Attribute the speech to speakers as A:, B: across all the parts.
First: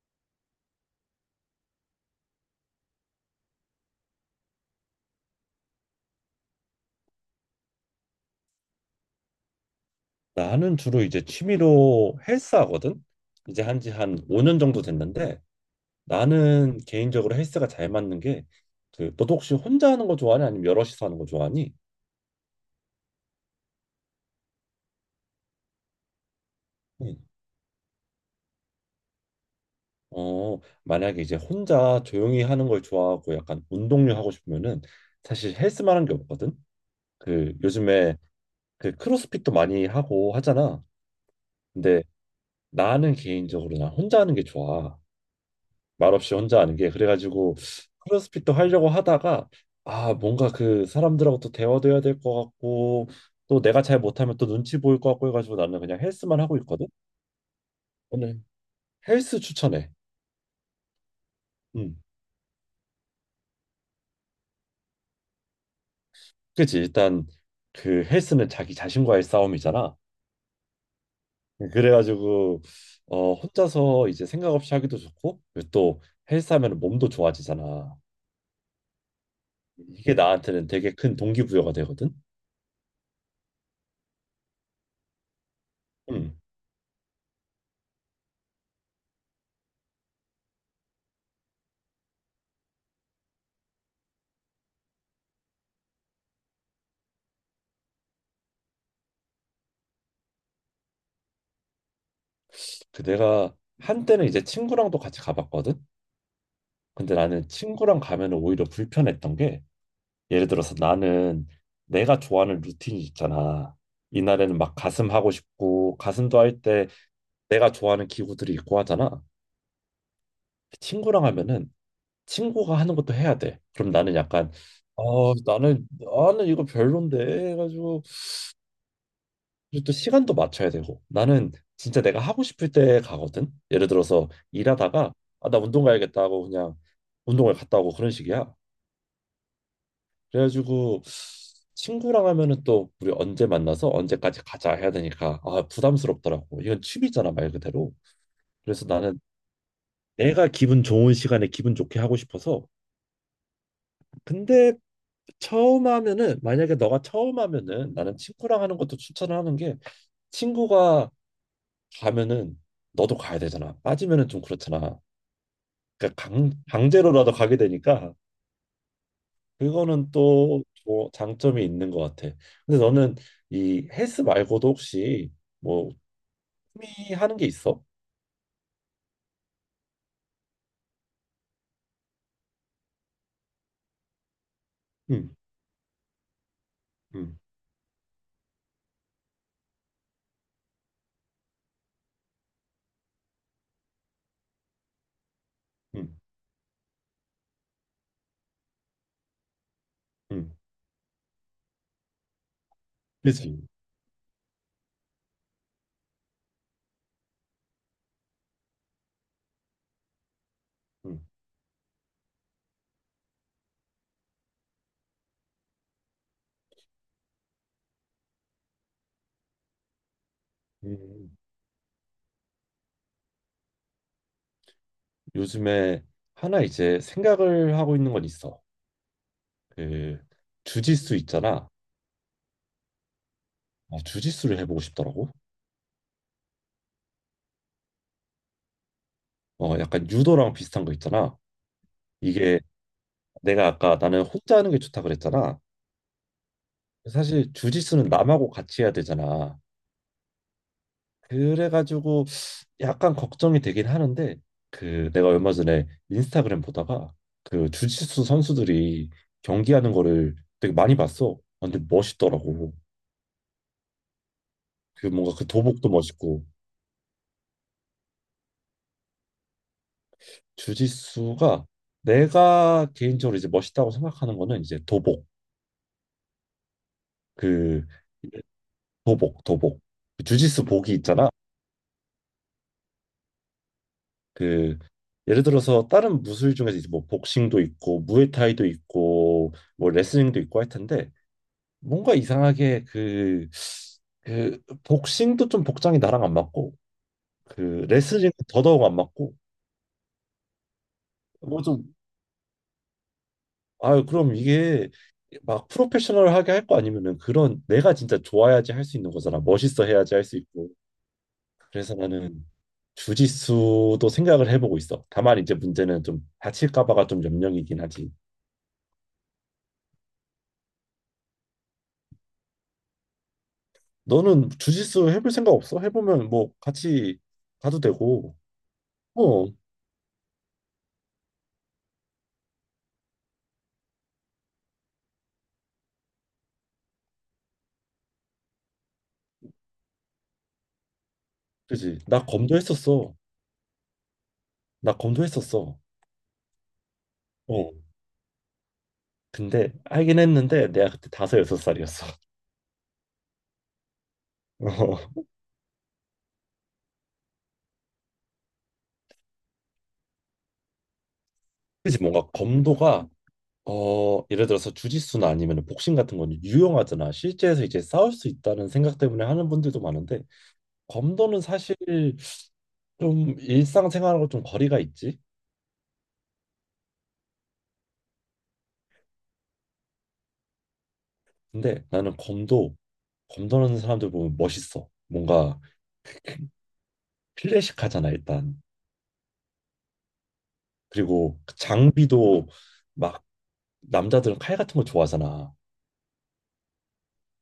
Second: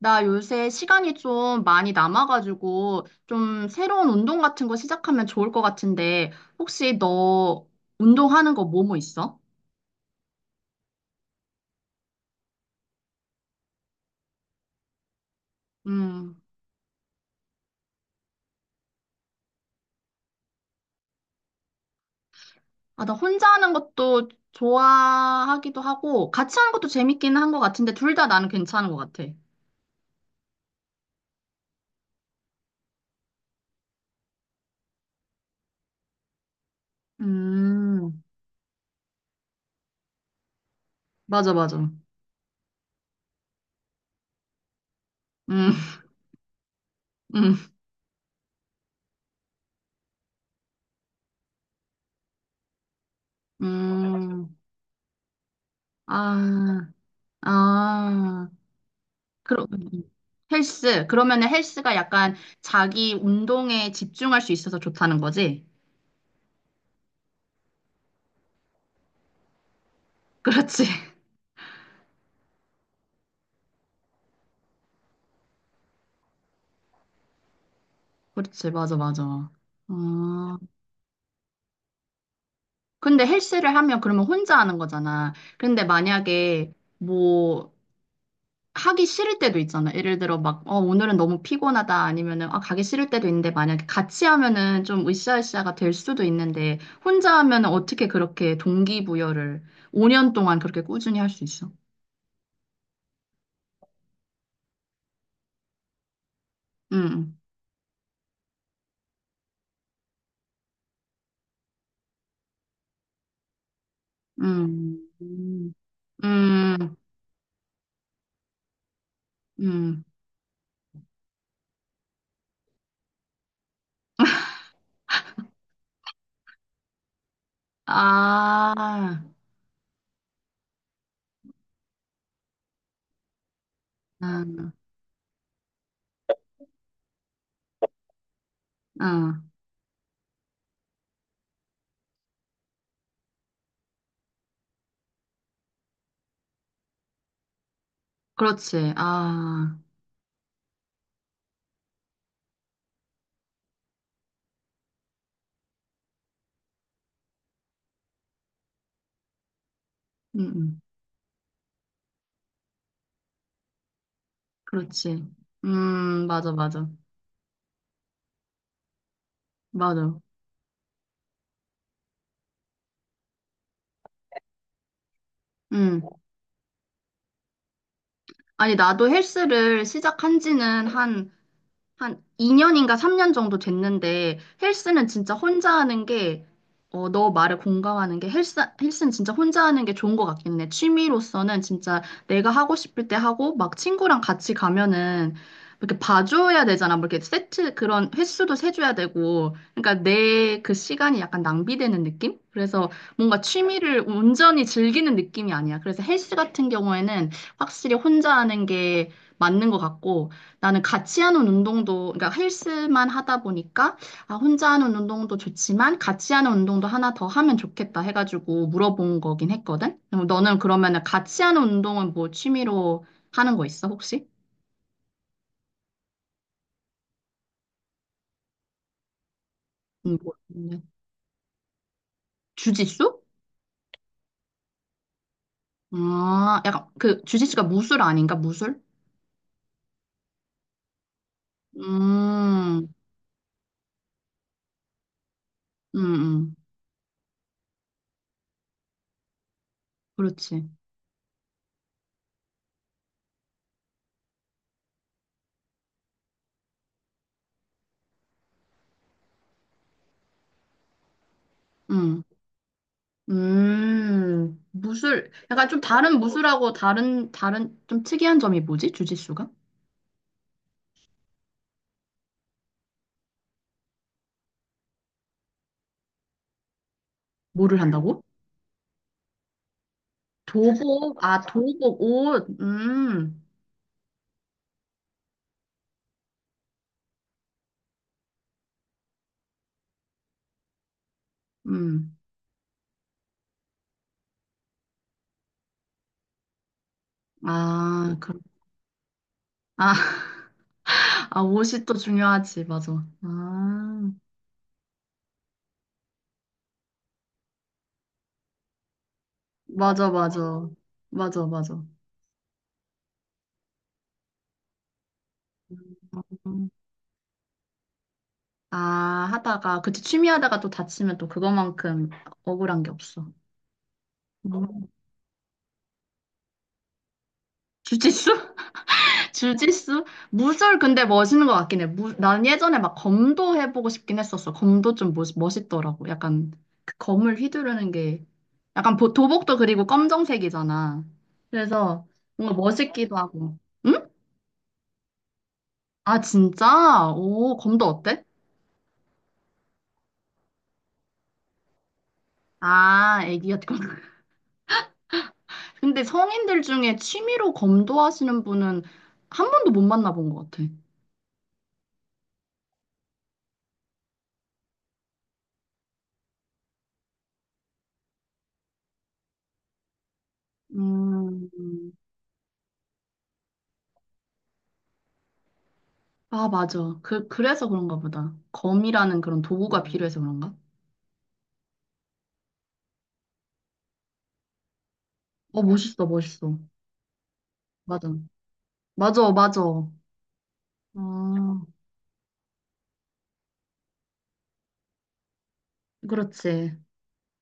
A: 나 요새 시간이 좀 많이 남아가지고 좀 새로운 운동 같은 거 시작하면 좋을 것 같은데 혹시 너 운동하는 거 뭐뭐 있어?
B: 나는 주로 이제 취미로 헬스 하거든. 이제 한지 한 5년 정도 됐는데
A: 음,
B: 나는 개인적으로 헬스가 잘 맞는 게 그 너도 혹시 혼자 하는 거 좋아하니 아니면 여럿이서 하는 거 좋아하니?
A: 아, 나 혼자 하는 것도 좋아하기도 하고 같이 하는 것도
B: 응.
A: 재밌기는 한 것 같은데 둘 다 나는 괜찮은 것 같아.
B: 어, 만약에 이제 혼자 조용히 하는 걸 좋아하고 약간 운동류 하고 싶으면은 사실 헬스만한 게 없거든. 그 요즘에
A: 음,
B: 그 크로스핏도 많이 하고 하잖아.
A: 맞아, 맞아.
B: 근데 나는 개인적으로 난 혼자 하는 게 좋아.
A: 음,
B: 말없이 혼자 하는 게
A: 음,
B: 그래가지고 크로스핏도 하려고 하다가 아 뭔가 그 사람들하고 또 대화도 해야 될 것 같고 또 내가 잘 못하면 또
A: 음,
B: 눈치 보일 것 같고 해가지고 나는 그냥 헬스만 하고 있거든.
A: 아,
B: 오늘
A: 아.
B: 헬스
A: 그럼
B: 추천해.
A: 헬스. 그러면은 헬스가
B: 음,
A: 약간 자기 운동에 집중할 수 있어서 좋다는 거지?
B: 그치 일단 그 헬스는 자기 자신과의 싸움이잖아.
A: 그렇지.
B: 그래가지고 혼자서 이제 생각 없이 하기도 좋고 그리고 또 헬스하면 몸도 좋아지잖아.
A: 그렇지. 맞아, 맞아.
B: 이게
A: 아,
B: 나한테는 되게 큰 동기부여가 되거든.
A: 근데 헬스를 하면 그러면 혼자 하는 거잖아. 근데
B: 음.
A: 만약에 뭐 하기 싫을 때도 있잖아. 예를 들어 막, 어, 오늘은 너무 피곤하다. 아니면은, 아, 가기 싫을 때도 있는데 만약에 같이 하면은 좀 으쌰으쌰가 될 수도 있는데 혼자 하면은 어떻게 그렇게 동기부여를 5년 동안 그렇게 꾸준히 할 수 있어?
B: 그 내가 한때는 이제 친구랑도 같이 가봤거든.
A: 응.
B: 근데
A: 응.
B: 나는 친구랑 가면은 오히려 불편했던 게 예를 들어서 나는 내가 좋아하는 루틴이 있잖아. 이날에는 막
A: 음,
B: 가슴 하고
A: 음,
B: 싶고 가슴도 할 때
A: 음,
B: 내가 좋아하는 기구들이 있고 하잖아.
A: 음.
B: 친구랑 하면은 친구가 하는 것도 해야 돼. 그럼 나는 약간 나는 이거 별론데 해가지고
A: 아,
B: 그리고 또 시간도 맞춰야 되고 나는 진짜 내가 하고 싶을 때 가거든. 예를 들어서
A: 아,
B: 일하다가 아, 나 운동 가야겠다 하고 그냥 운동을 갔다 오고 그런 식이야.
A: 아,
B: 그래가지고 친구랑 하면은 또 우리 언제 만나서 언제까지 가자 해야 되니까 아 부담스럽더라고. 이건 취미잖아 말 그대로. 그래서
A: 그렇지.
B: 나는
A: 아,
B: 내가 기분 좋은 시간에 기분 좋게 하고 싶어서. 근데 처음 하면은 만약에 너가 처음 하면은 나는 친구랑 하는 것도 추천을 하는 게
A: 음, 음.
B: 친구가 가면은 너도 가야 되잖아. 빠지면은 좀 그렇잖아.
A: 그렇지.
B: 그러니까
A: 맞아, 맞아,
B: 강제로라도 가게 되니까 그거는
A: 맞아.
B: 또 뭐 장점이 있는 것 같아. 근데 너는 이 헬스 말고도 혹시 뭐
A: 음.
B: 취미 하는 게 있어?
A: 아니, 나도 헬스를 시작한 지는 한 한 2년인가 3년 정도 됐는데 헬스는
B: 응,
A: 진짜 혼자 하는 게, 어, 너
B: 응,
A: 말에 공감하는 게 헬스는 진짜 혼자 하는 게 좋은 것 같긴 해. 취미로서는 진짜 내가 하고 싶을 때 하고 막 친구랑 같이 가면은 이렇게
B: 응,
A: 봐줘야 되잖아. 뭐 이렇게 세트 그런 횟수도 세줘야 되고. 그러니까
B: 응.
A: 내 그 시간이 약간 낭비되는 느낌? 그래서 뭔가
B: 그치.
A: 취미를 온전히 즐기는 느낌이 아니야. 그래서 헬스 같은 경우에는 확실히 혼자 하는 게 맞는 것 같고. 나는
B: 응.
A: 같이 하는 운동도, 그러니까 헬스만 하다 보니까, 아, 혼자 하는 운동도 좋지만, 같이 하는 운동도 하나 더 하면 좋겠다 해가지고 물어본 거긴 했거든? 그럼 너는 그러면은
B: 음,
A: 같이 하는 운동은 뭐 취미로 하는 거 있어, 혹시?
B: 요즘에 하나 이제 생각을 하고 있는 건 있어. 그
A: 뭐,
B: 주짓수 있잖아.
A: 주짓수?
B: 주짓수를 해보고 싶더라고.
A: 아, 약간 그 주짓수가 무술 아닌가? 무술?
B: 약간 유도랑 비슷한 거 있잖아. 이게
A: 음,
B: 내가 아까 나는 혼자 하는 게 좋다 그랬잖아.
A: 음, 음,
B: 사실 주짓수는 남하고 같이 해야 되잖아.
A: 그렇지.
B: 그래가지고 약간 걱정이 되긴 하는데 그 내가 얼마 전에 인스타그램 보다가 그 주짓수 선수들이 경기하는 거를 되게 많이 봤어. 아, 근데
A: 음,
B: 멋있더라고. 그
A: 무술.
B: 뭔가 그
A: 약간 좀
B: 도복도
A: 다른
B: 멋있고
A: 무술하고 다른, 좀 특이한 점이 뭐지? 주짓수가?
B: 주짓수가 내가 개인적으로 이제 멋있다고 생각하는 거는 이제 도복
A: 뭐를
B: 그
A: 한다고?
B: 도복 그 주짓수 복이
A: 도복,
B: 있잖아.
A: 아, 도복, 옷,
B: 그 예를 들어서 다른 무술 중에서 이제 뭐 복싱도 있고 무에타이도 있고 뭐 레슬링도 있고 할 텐데 뭔가
A: 음.
B: 이상하게 그 복싱도 좀 복장이 나랑 안 맞고 그
A: 아,
B: 레슬링은
A: 그,
B: 더더욱 안 맞고
A: 아, 아,
B: 뭐
A: 옷이
B: 좀
A: 또 중요하지, 맞아.
B: 아
A: 아,
B: 그럼 이게 막 프로페셔널하게 할 거 아니면은 그런 내가 진짜 좋아야지 할 수 있는 거잖아 멋있어
A: 맞아,
B: 해야지 할 수
A: 맞아.
B: 있고
A: 맞아, 맞아.
B: 그래서 나는 주짓수도 생각을 해보고 있어. 다만 이제 문제는 좀
A: 음.
B: 다칠까 봐가 좀 염려이긴 하지.
A: 아, 하다가, 그치, 취미 하다가 또 다치면 또 그것만큼 억울한 게 없어.
B: 너는
A: 음.
B: 주짓수 해볼 생각 없어? 해보면 뭐 같이 가도 되고
A: 주짓수?
B: 어
A: 주짓수? 무술 근데 멋있는 것 같긴 해. 무, 난 예전에 막 검도 해보고 싶긴 했었어. 검도 좀 멋, 멋있더라고. 약간 그 검을 휘두르는 게 약간 도복도 그리고 검정색이잖아.
B: 그지
A: 그래서
B: 나
A: 뭔가
B: 검도 했었어.
A: 멋있기도 하고. 응?
B: 나 검도 했었어.
A: 아, 진짜? 오,
B: 어.
A: 검도 어때?
B: 근데 알긴 했는데 내가 그때 다섯 여섯 살이었어.
A: 아, 애기 같구나.
B: 어.
A: 근데 성인들 중에 취미로 검도 하시는 분은 한 번도 못 만나본 것 같아.
B: 그치 뭔가 검도가 예를 들어서 주짓수나 아니면 복싱 같은 건 유용하잖아. 실제에서 이제 싸울 수 있다는 생각 때문에 하는 분들도 많은데 검도는
A: 음,
B: 사실
A: 음.
B: 좀 일상생활하고 좀 거리가 있지.
A: 아, 맞아. 그, 그래서 그런가 보다. 검이라는 그런 도구가 필요해서 그런가?
B: 근데 나는 검도하는 사람들 보면 멋있어. 뭔가
A: 어, 멋있어, 멋있어. 맞아.
B: 클래식하잖아 일단.
A: 맞아, 맞아. 아,
B: 그리고 그 장비도 막 남자들은 칼 같은 거 좋아하잖아.
A: 그렇지.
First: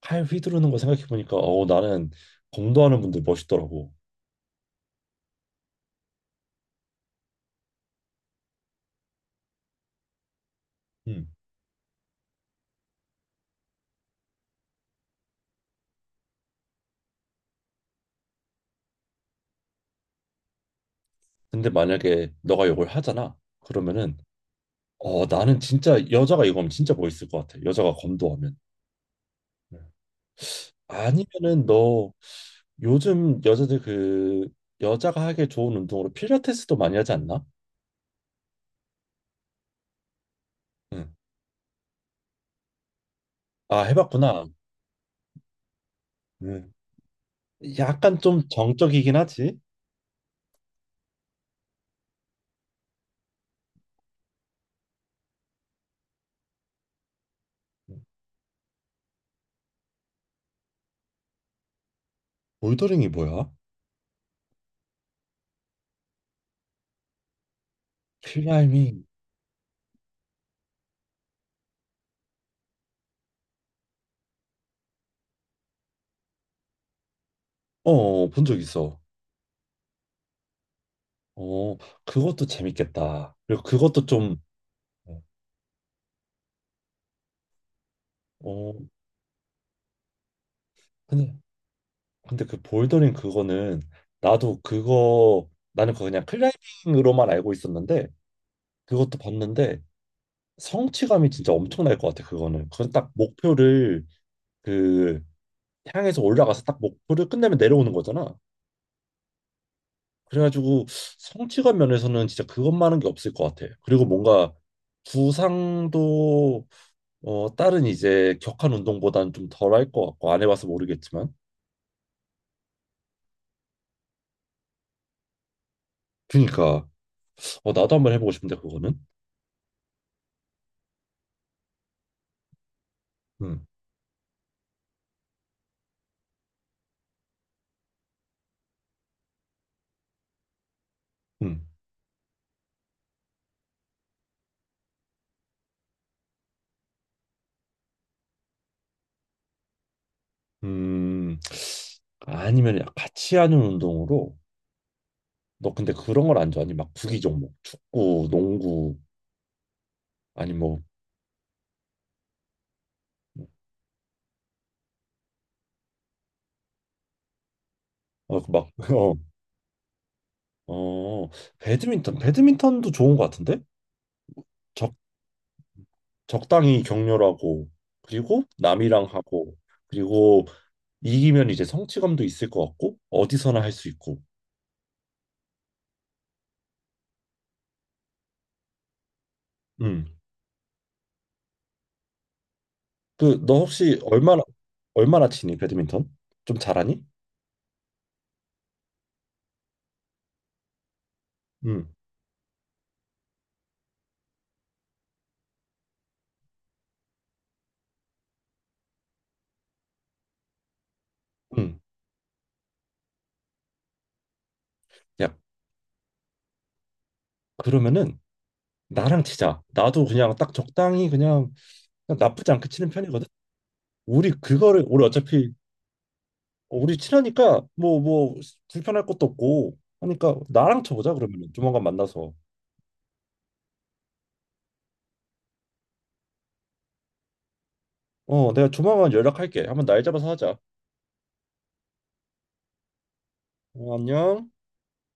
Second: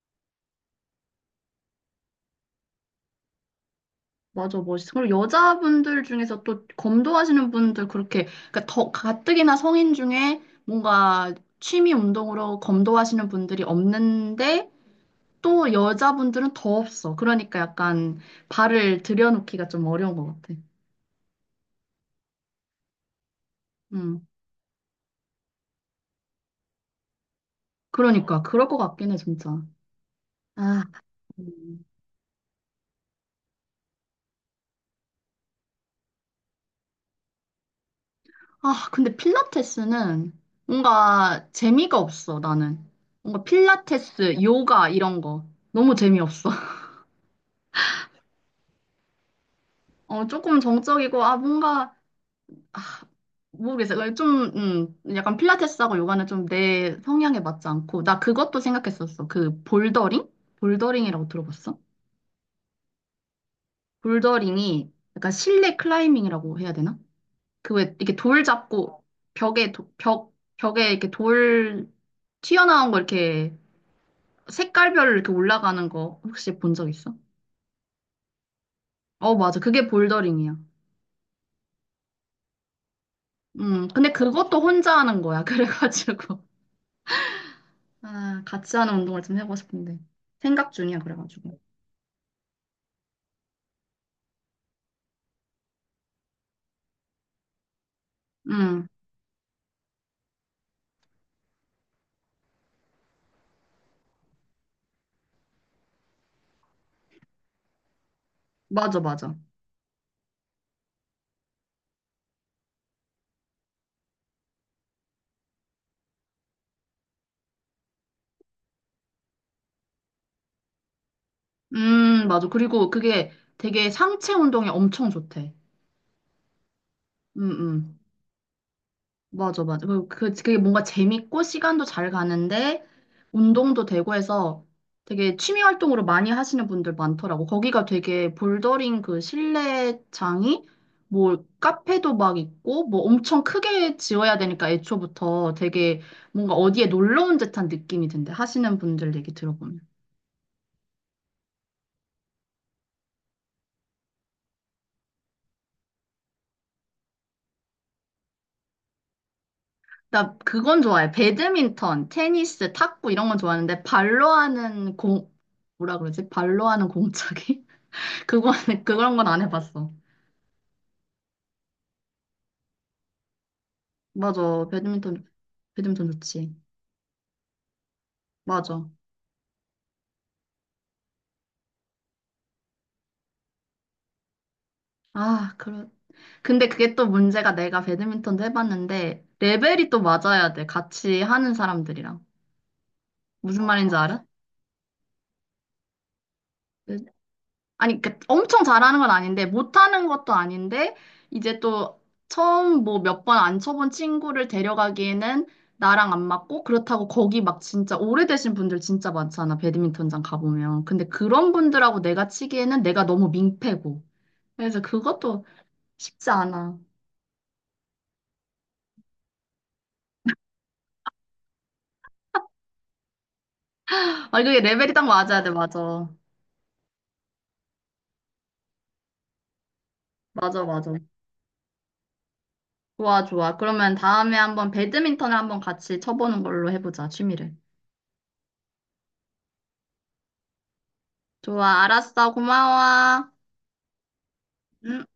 B: 칼 휘두르는 거 생각해 보니까 나는 검도 하는 분들 멋있더라고.
A: 맞아, 멋있어. 그리고 여자분들 중에서 또 검도하시는 분들 그렇게, 그러니까 더 가뜩이나 성인 중에
B: 음.
A: 뭔가 취미 운동으로 검도하시는 분들이 없는데 또 여자분들은 더 없어. 그러니까 약간 발을 들여놓기가 좀 어려운 것 같아.
B: 근데 만약에 너가 이걸 하잖아. 그러면은
A: 음,
B: 나는 진짜 여자가 이거 하면 진짜 멋있을 것 같아. 여자가 검도
A: 그러니까.
B: 하면.
A: 그럴 것 같긴 해, 진짜.
B: 네.
A: 아.
B: 아니면은
A: 음.
B: 너 요즘 여자들 그 여자가 하기 좋은 운동으로 필라테스도 많이 하지 않나?
A: 아, 근데 필라테스는
B: 응.
A: 뭔가 재미가 없어, 나는. 뭔가
B: 아
A: 필라테스,
B: 해봤구나.
A: 요가 이런 거 너무 재미없어.
B: 응. 약간 좀 정적이긴 하지.
A: 어, 조금 정적이고, 아, 뭔가, 아, 모르겠어. 그냥 좀, 약간 필라테스하고 요가는 좀 내 성향에 맞지 않고, 나 그것도 생각했었어. 그 볼더링? 볼더링이라고 들어봤어?
B: 볼더링이 뭐야?
A: 볼더링이 약간 실내 클라이밍이라고 해야 되나? 그 왜 이렇게 돌
B: 클라이밍.
A: 잡고 벽에, 도- 벽, 벽에 이렇게 돌 튀어나온 거 이렇게 색깔별로 이렇게 올라가는 거 혹시 본 적 있어?
B: 어, 본 적 있어.
A: 어, 맞아. 그게 볼더링이야.
B: 어, 그것도 재밌겠다. 그리고 그것도
A: 근데
B: 좀
A: 그것도 혼자 하는
B: 어,
A: 거야. 그래가지고. 아,
B: 어,
A: 같이 하는 운동을 좀 해보고 싶은데. 생각 중이야,
B: 근데,
A: 그래가지고.
B: 근데 그 볼더링 그거는 나도 그거 나는 그거 그냥 클라이밍으로만 알고 있었는데
A: 음,
B: 그것도 봤는데 성취감이 진짜 엄청날 것 같아. 그거는 그건 딱 목표를 그 향해서 올라가서 딱 목표를 끝내면 내려오는 거잖아.
A: 맞아, 맞아.
B: 그래가지고 성취감 면에서는 진짜 그것만한 게 없을 것 같아. 그리고 뭔가 부상도 다른 이제 격한 운동보다는 좀 덜할 것 같고 안 해봐서 모르겠지만
A: 맞아. 그리고 그게 되게 상체 운동에 엄청 좋대.
B: 그니까
A: 음,
B: 나도
A: 음.
B: 한번 해보고 싶은데 그거는
A: 맞아, 맞아. 그리고 그, 그게 뭔가 재밌고 시간도 잘 가는데
B: 음,
A: 운동도 되고 해서 되게 취미 활동으로 많이 하시는 분들 많더라고. 거기가 되게 볼더링 그 실내장이 뭐
B: 음,
A: 카페도 막 있고 뭐 엄청 크게 지어야 되니까 애초부터 되게 뭔가 어디에 놀러 온 듯한 느낌이 든대. 하시는 분들 얘기 들어보면.
B: 음. 아니면 같이 하는 운동으로 너 근데 그런 걸 안 좋아하니? 막 구기 종목, 축구, 농구
A: 나
B: 아니
A: 그건
B: 뭐
A: 좋아해. 배드민턴, 테니스, 탁구 이런 건 좋아하는데 발로 하는 공, 뭐라 그러지? 발로 하는 공차기? 그거,
B: 그 막, 어,
A: 그런 건 안 해봤어.
B: 어, 배드민턴, 배드민턴도 좋은 것 같은데?
A: 맞아.
B: 적,
A: 배드민턴, 배드민턴 좋지.
B: 적당히 격렬하고, 그리고
A: 맞아.
B: 남이랑 하고, 그리고 이기면 이제 성취감도 있을 것 같고, 어디서나 할 수 있고.
A: 아, 그래. 근데 그게 또 문제가 내가 배드민턴도 해봤는데, 레벨이 또
B: 음.
A: 맞아야 돼. 같이 하는 사람들이랑.
B: 그, 너
A: 무슨 말인지
B: 혹시
A: 알아?
B: 얼마나, 치니, 배드민턴? 좀 잘하니?
A: 그- 아니, 그 엄청 잘하는 건 아닌데, 못하는 것도 아닌데, 이제
B: 음.
A: 또 처음 뭐 몇 번 안 쳐본 친구를 데려가기에는 나랑 안 맞고, 그렇다고 거기 막 진짜 오래되신 분들 진짜 많잖아. 배드민턴장 가보면. 근데 그런
B: 음.
A: 분들하고 내가 치기에는 내가 너무 민폐고. 그래서
B: 야,
A: 그것도 쉽지 않아.
B: 그러면은 나랑 치자. 나도 그냥 딱 적당히 그냥, 나쁘지 않게 치는 편이거든.
A: 아, 이게 레벨이 딱
B: 우리
A: 맞아야 돼,
B: 어차피
A: 맞아.
B: 우리 친하니까 뭐 불편할 것도 없고 하니까
A: 맞아,
B: 나랑
A: 맞아.
B: 쳐보자 그러면 조만간 만나서.
A: 좋아, 좋아. 그러면 다음에 한번 배드민턴을 한번 같이 쳐보는 걸로 해보자, 취미를.
B: 어, 내가 조만간 연락할게. 한번 날 잡아서 하자.
A: 좋아, 알았어. 고마워.
B: 어, 안녕.
A: 음.